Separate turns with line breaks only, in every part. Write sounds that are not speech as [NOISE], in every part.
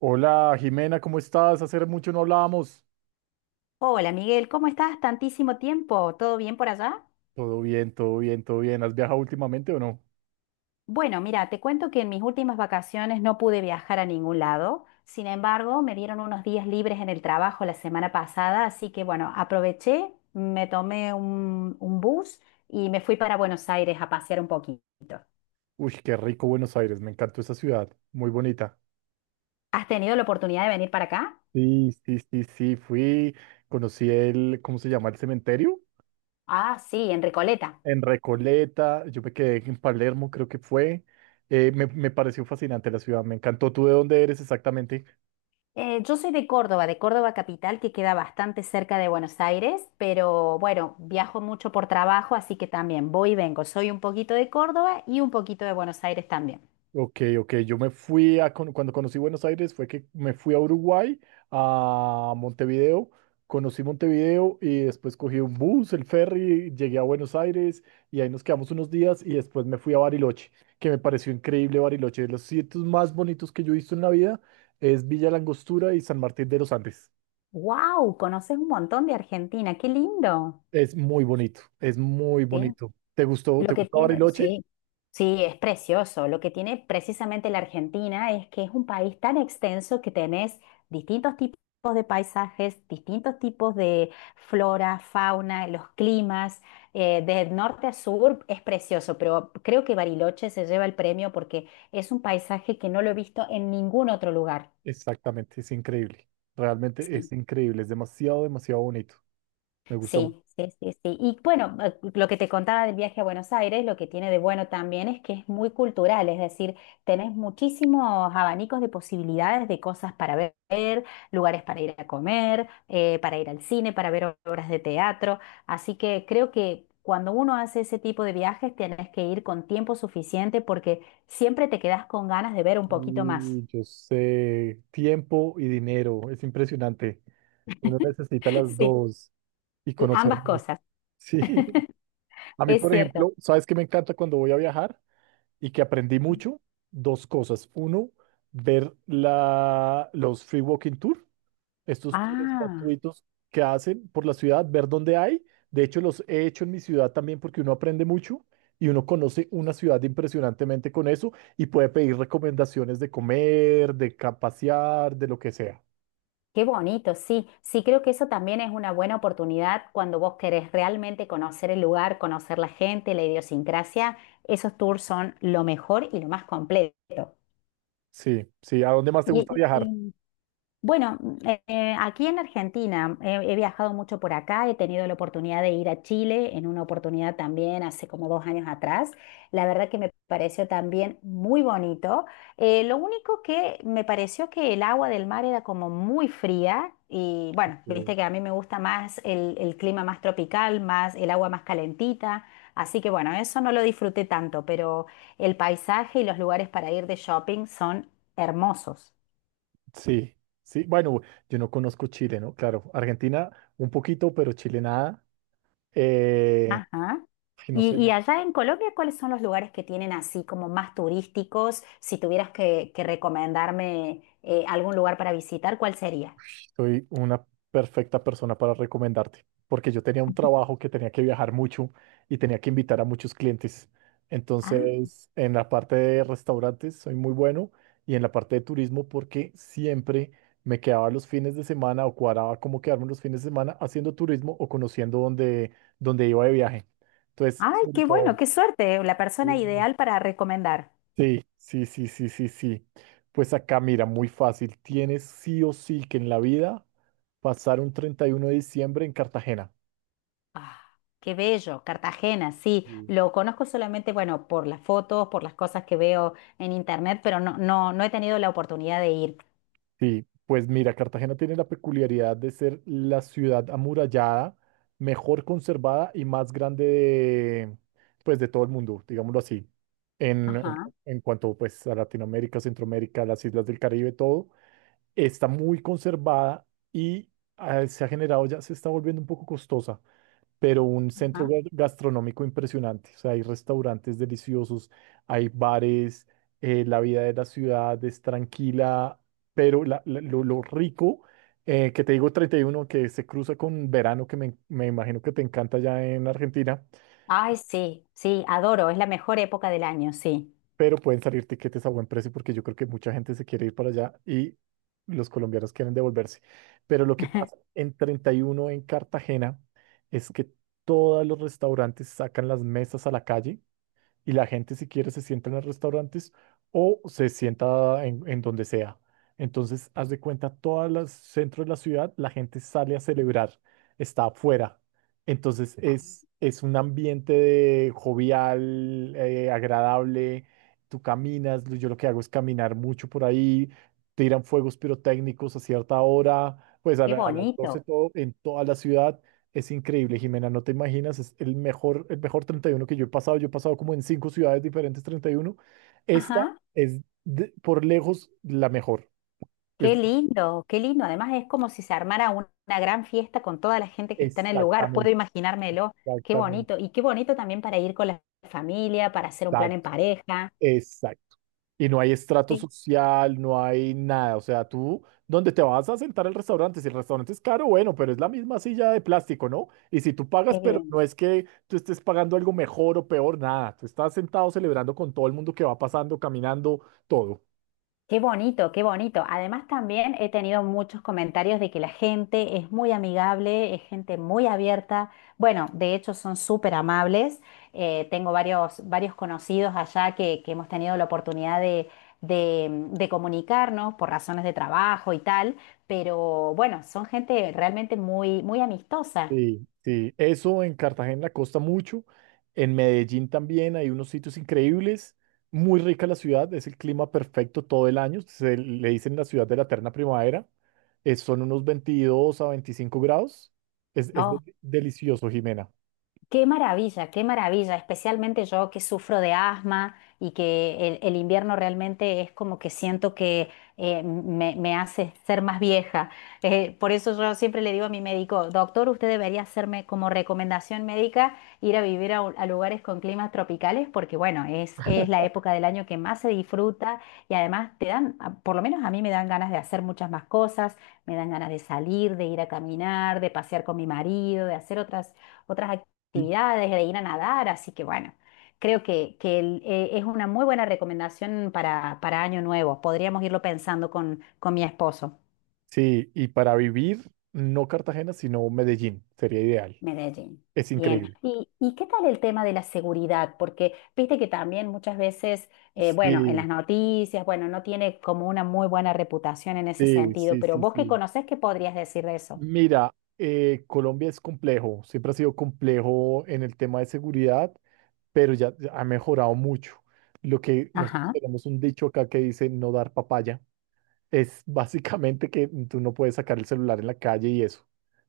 Hola Jimena, ¿cómo estás? Hace mucho no hablábamos.
Hola Miguel, ¿cómo estás? Tantísimo tiempo, ¿todo bien por allá?
Todo bien, todo bien, todo bien. ¿Has viajado últimamente o no?
Bueno, mira, te cuento que en mis últimas vacaciones no pude viajar a ningún lado, sin embargo, me dieron unos días libres en el trabajo la semana pasada, así que bueno, aproveché, me tomé un bus y me fui para Buenos Aires a pasear un poquito.
Uy, qué rico Buenos Aires, me encantó esa ciudad, muy bonita.
¿Has tenido la oportunidad de venir para acá?
Sí, sí, sí, sí, fui, conocí el, ¿cómo se llama? El cementerio
Ah, sí, en Recoleta.
en Recoleta, yo me quedé en Palermo, creo que fue. Me pareció fascinante la ciudad, me encantó. ¿Tú de dónde eres exactamente?
Yo soy de Córdoba capital, que queda bastante cerca de Buenos Aires, pero bueno, viajo mucho por trabajo, así que también voy y vengo. Soy un poquito de Córdoba y un poquito de Buenos Aires también.
Ok, ok, yo me fui a, cuando conocí Buenos Aires fue que me fui a Uruguay, a Montevideo, conocí Montevideo y después cogí un bus, el ferry, llegué a Buenos Aires y ahí nos quedamos unos días y después me fui a Bariloche, que me pareció increíble Bariloche, de los sitios más bonitos que yo he visto en la vida es Villa La Angostura y San Martín de los Andes.
¡Wow! Conoces un montón de Argentina, qué lindo.
Es muy bonito, es muy
Sí.
bonito. ¿Te gustó,
Lo
te
que
gustó
tiene,
Bariloche?
sí, sí, es precioso. Lo que tiene precisamente la Argentina es que es un país tan extenso que tenés distintos tipos de paisajes, distintos tipos de flora, fauna, los climas, de norte a sur es precioso, pero creo que Bariloche se lleva el premio porque es un paisaje que no lo he visto en ningún otro lugar.
Exactamente, es increíble, realmente es
Sí.
increíble, es demasiado, demasiado bonito, me gusta mucho.
Sí, sí, sí, sí. Y bueno, lo que te contaba del viaje a Buenos Aires, lo que tiene de bueno también es que es muy cultural, es decir, tenés muchísimos abanicos de posibilidades de cosas para ver, lugares para ir a comer, para ir al cine, para ver obras de teatro. Así que creo que cuando uno hace ese tipo de viajes, tenés que ir con tiempo suficiente porque siempre te quedás con ganas de ver un poquito más.
Y yo sé, tiempo y dinero, es impresionante. Uno necesita las
[LAUGHS] Sí,
dos y conocer
ambas
mucho.
cosas,
Sí, [LAUGHS] a mí,
es
por
cierto.
ejemplo, ¿sabes qué me encanta cuando voy a viajar? Y que aprendí mucho, dos cosas. Uno, ver los free walking tour, estos tours
Ah.
gratuitos que hacen por la ciudad, ver dónde hay. De hecho, los he hecho en mi ciudad también porque uno aprende mucho y uno conoce una ciudad impresionantemente con eso y puede pedir recomendaciones de comer, de pasear, de lo que sea.
Qué bonito, sí, sí creo que eso también es una buena oportunidad cuando vos querés realmente conocer el lugar, conocer la gente, la idiosincrasia, esos tours son lo mejor y lo más completo.
Sí, sí, ¿a dónde más te gusta
Y,
viajar?
y- bueno, aquí en Argentina he viajado mucho por acá, he tenido la oportunidad de ir a Chile en una oportunidad también hace como dos años atrás. La verdad que me pareció también muy bonito. Lo único que me pareció que el agua del mar era como muy fría y bueno,
Sí,
viste que a mí me gusta más el clima más tropical, más el agua más calentita. Así que bueno, eso no lo disfruté tanto, pero el paisaje y los lugares para ir de shopping son hermosos.
sí, sí. Bueno, yo no conozco Chile, ¿no? Claro, Argentina un poquito, pero Chile nada. Eh,
Ajá.
ay, no sé,
Y allá en Colombia, ¿cuáles son los lugares que tienen así como más turísticos? Si tuvieras que recomendarme algún lugar para visitar, ¿cuál sería?
soy una perfecta persona para recomendarte, porque yo tenía un trabajo que tenía que viajar mucho y tenía que invitar a muchos clientes.
Ah,
Entonces, en la parte de restaurantes soy muy bueno y en la parte de turismo porque siempre me quedaba los fines de semana o cuadraba cómo quedarme los fines de semana haciendo turismo o conociendo dónde, iba de viaje. Entonces,
ay,
sobre
qué bueno,
todo,
qué suerte, la persona
sí,
ideal para recomendar.
sí, sí, sí, sí, sí, sí. Pues acá, mira, muy fácil. Tienes sí o sí que en la vida pasar un 31 de diciembre en Cartagena.
Ah, qué bello, Cartagena, sí,
Sí.
lo conozco solamente, bueno, por las fotos, por las cosas que veo en internet, pero no, no, no he tenido la oportunidad de ir.
Sí, pues mira, Cartagena tiene la peculiaridad de ser la ciudad amurallada, mejor conservada y más grande de, pues, de todo el mundo, digámoslo así. En,
Ajá,
en cuanto pues a Latinoamérica, Centroamérica, las islas del Caribe, todo, está muy conservada y se ha generado, ya se está volviendo un poco costosa, pero un centro
ajá.
gastronómico impresionante. O sea, hay restaurantes deliciosos, hay bares, la vida de la ciudad es tranquila, pero lo rico, que te digo 31, que se cruza con verano, que me imagino que te encanta allá en Argentina,
Ay, sí, sí, adoro, es la mejor época del año, sí.
pero pueden salir tiquetes a buen precio porque yo creo que mucha gente se quiere ir para allá y los colombianos quieren devolverse. Pero lo que pasa
[LAUGHS]
en 31 en Cartagena es que todos los restaurantes sacan las mesas a la calle y la gente si quiere se sienta en los restaurantes o se sienta en, donde sea. Entonces, haz de cuenta, todos los centros de la ciudad, la gente sale a celebrar, está afuera. Entonces,
Ah,
es, un ambiente de jovial, agradable. Tú caminas, yo lo que hago es caminar mucho por ahí, tiran fuegos pirotécnicos a cierta hora, pues a,
qué
a las 12,
bonito.
todo en toda la ciudad es increíble, Jimena, no te imaginas, es el mejor 31 que yo he pasado. Yo he pasado como en cinco ciudades diferentes 31. Esta
Ajá.
es por lejos la mejor. Es-
Qué lindo, qué lindo. Además es como si se armara una gran fiesta con toda la gente que está en el lugar. Puedo
exactamente,
imaginármelo. Qué bonito.
exactamente,
Y qué bonito también para ir con la familia, para hacer un plan en
exacto,
pareja.
exacto. Y no hay estrato
Sí.
social, no hay nada. O sea, tú, ¿dónde te vas a sentar al restaurante? Si el restaurante es caro, bueno, pero es la misma silla de plástico, ¿no? Y si tú
Qué
pagas, pero
bien.
no es que tú estés pagando algo mejor o peor, nada. Tú estás sentado celebrando con todo el mundo que va pasando, caminando, todo.
Qué bonito, qué bonito. Además, también he tenido muchos comentarios de que la gente es muy amigable, es gente muy abierta. Bueno, de hecho son súper amables. Tengo varios, varios conocidos allá que hemos tenido la oportunidad de comunicarnos por razones de trabajo y tal, pero bueno, son gente realmente muy, muy amistosa.
Sí, sí, eso en Cartagena costa mucho, en Medellín también hay unos sitios increíbles, muy rica la ciudad, es el clima perfecto todo el año, se le dicen la ciudad de la eterna primavera, son unos 22 a 25 grados, es, es
¿No?
delicioso, Jimena.
Qué maravilla, especialmente yo que sufro de asma y que el invierno realmente es como que siento que me hace ser más vieja. Por eso yo siempre le digo a mi médico, doctor, usted debería hacerme como recomendación médica ir a vivir a lugares con climas tropicales porque bueno, es la época del año que más se disfruta y además te dan, por lo menos a mí me dan ganas de hacer muchas más cosas, me dan ganas de salir, de ir a caminar, de pasear con mi marido, de hacer otras
Sí,
actividades, de ir a nadar, así que bueno, creo que es una muy buena recomendación para Año Nuevo. Podríamos irlo pensando con mi esposo.
sí, y para vivir, no Cartagena, sino Medellín, sería ideal,
Medellín.
es
Bien,
increíble.
¿y, y qué tal el tema de la seguridad? Porque viste que también muchas veces, bueno, en
Sí,
las noticias, bueno, no tiene como una muy buena reputación en ese
sí,
sentido,
sí,
pero
sí,
vos que
sí.
conocés, ¿qué podrías decir de eso?
Mira, Colombia es complejo, siempre ha sido complejo en el tema de seguridad, pero ya ha mejorado mucho. Lo que nosotros
Ajá.
tenemos un dicho acá que dice no dar papaya, es básicamente que tú no puedes sacar el celular en la calle y eso.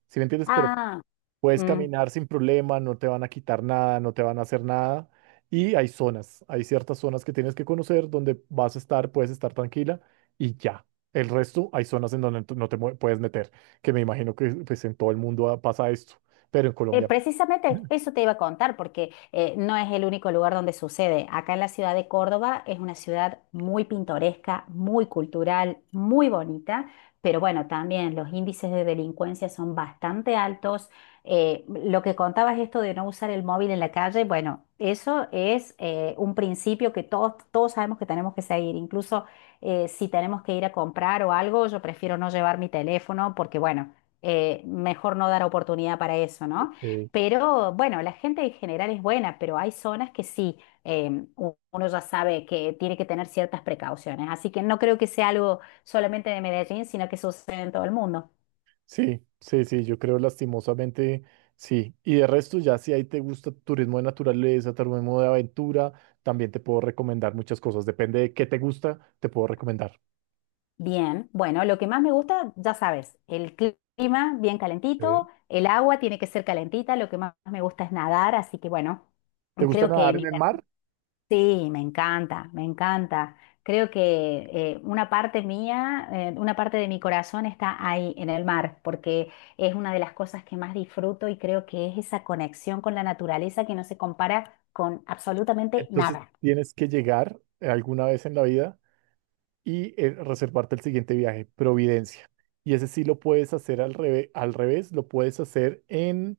¿Sí me entiendes? Pero
Ah,
puedes
mm,
caminar sin problema, no te van a quitar nada, no te van a hacer nada. Y hay zonas, hay ciertas zonas que tienes que conocer donde vas a estar, puedes estar tranquila y ya. El resto, hay zonas en donde tú no te puedes meter, que me imagino que pues, en todo el mundo pasa esto, pero en Colombia.
Precisamente
[CLEARS THROAT]
eso te iba a contar, porque no es el único lugar donde sucede. Acá en la ciudad de Córdoba es una ciudad muy pintoresca, muy cultural, muy bonita, pero bueno, también los índices de delincuencia son bastante altos. Lo que contabas esto de no usar el móvil en la calle, bueno, eso es un principio que todos, todos sabemos que tenemos que seguir. Incluso si tenemos que ir a comprar o algo, yo prefiero no llevar mi teléfono porque bueno, mejor no dar oportunidad para eso, ¿no?
Eh,
Pero bueno, la gente en general es buena, pero hay zonas que sí, uno ya sabe que tiene que tener ciertas precauciones. Así que no creo que sea algo solamente de Medellín, sino que sucede en todo el mundo.
sí, sí, sí, yo creo lastimosamente sí. Y de resto, ya si ahí te gusta turismo de naturaleza, turismo de aventura, también te puedo recomendar muchas cosas. Depende de qué te gusta, te puedo recomendar.
Bien, bueno, lo que más me gusta, ya sabes, el clima bien
Eh,
calentito, el agua tiene que ser calentita, lo que más me gusta es nadar, así que bueno,
¿Te gusta
creo que
nadar en
mi
el mar?
Sí, me encanta, me encanta. Creo que una parte mía, una parte de mi corazón está ahí en el mar, porque es una de las cosas que más disfruto y creo que es esa conexión con la naturaleza que no se compara con absolutamente
Entonces
nada.
tienes que llegar alguna vez en la vida y reservarte el siguiente viaje, Providencia. Y ese sí lo puedes hacer al revés, lo puedes hacer en,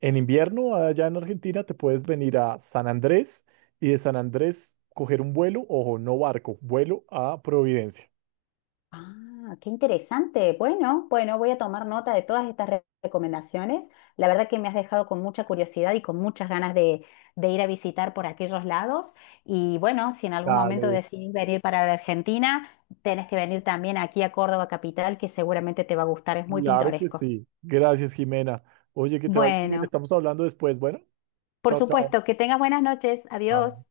en invierno allá en Argentina, te puedes venir a San Andrés y de San Andrés coger un vuelo, ojo, no barco, vuelo a Providencia.
Ah, qué interesante. Bueno, bueno, voy a tomar nota de todas estas recomendaciones. La verdad que me has dejado con mucha curiosidad y con muchas ganas de ir a visitar por aquellos lados. Y bueno, si en algún momento
Dale,
decidís venir para la Argentina, tenés que venir también aquí a Córdoba Capital, que seguramente te va a gustar, es muy
claro que
pintoresco.
sí. Gracias, Jimena. Oye, que te vaya bien,
Bueno,
estamos hablando después. Bueno,
por
chao, chao.
supuesto, que tengas buenas noches. Adiós.
Chao.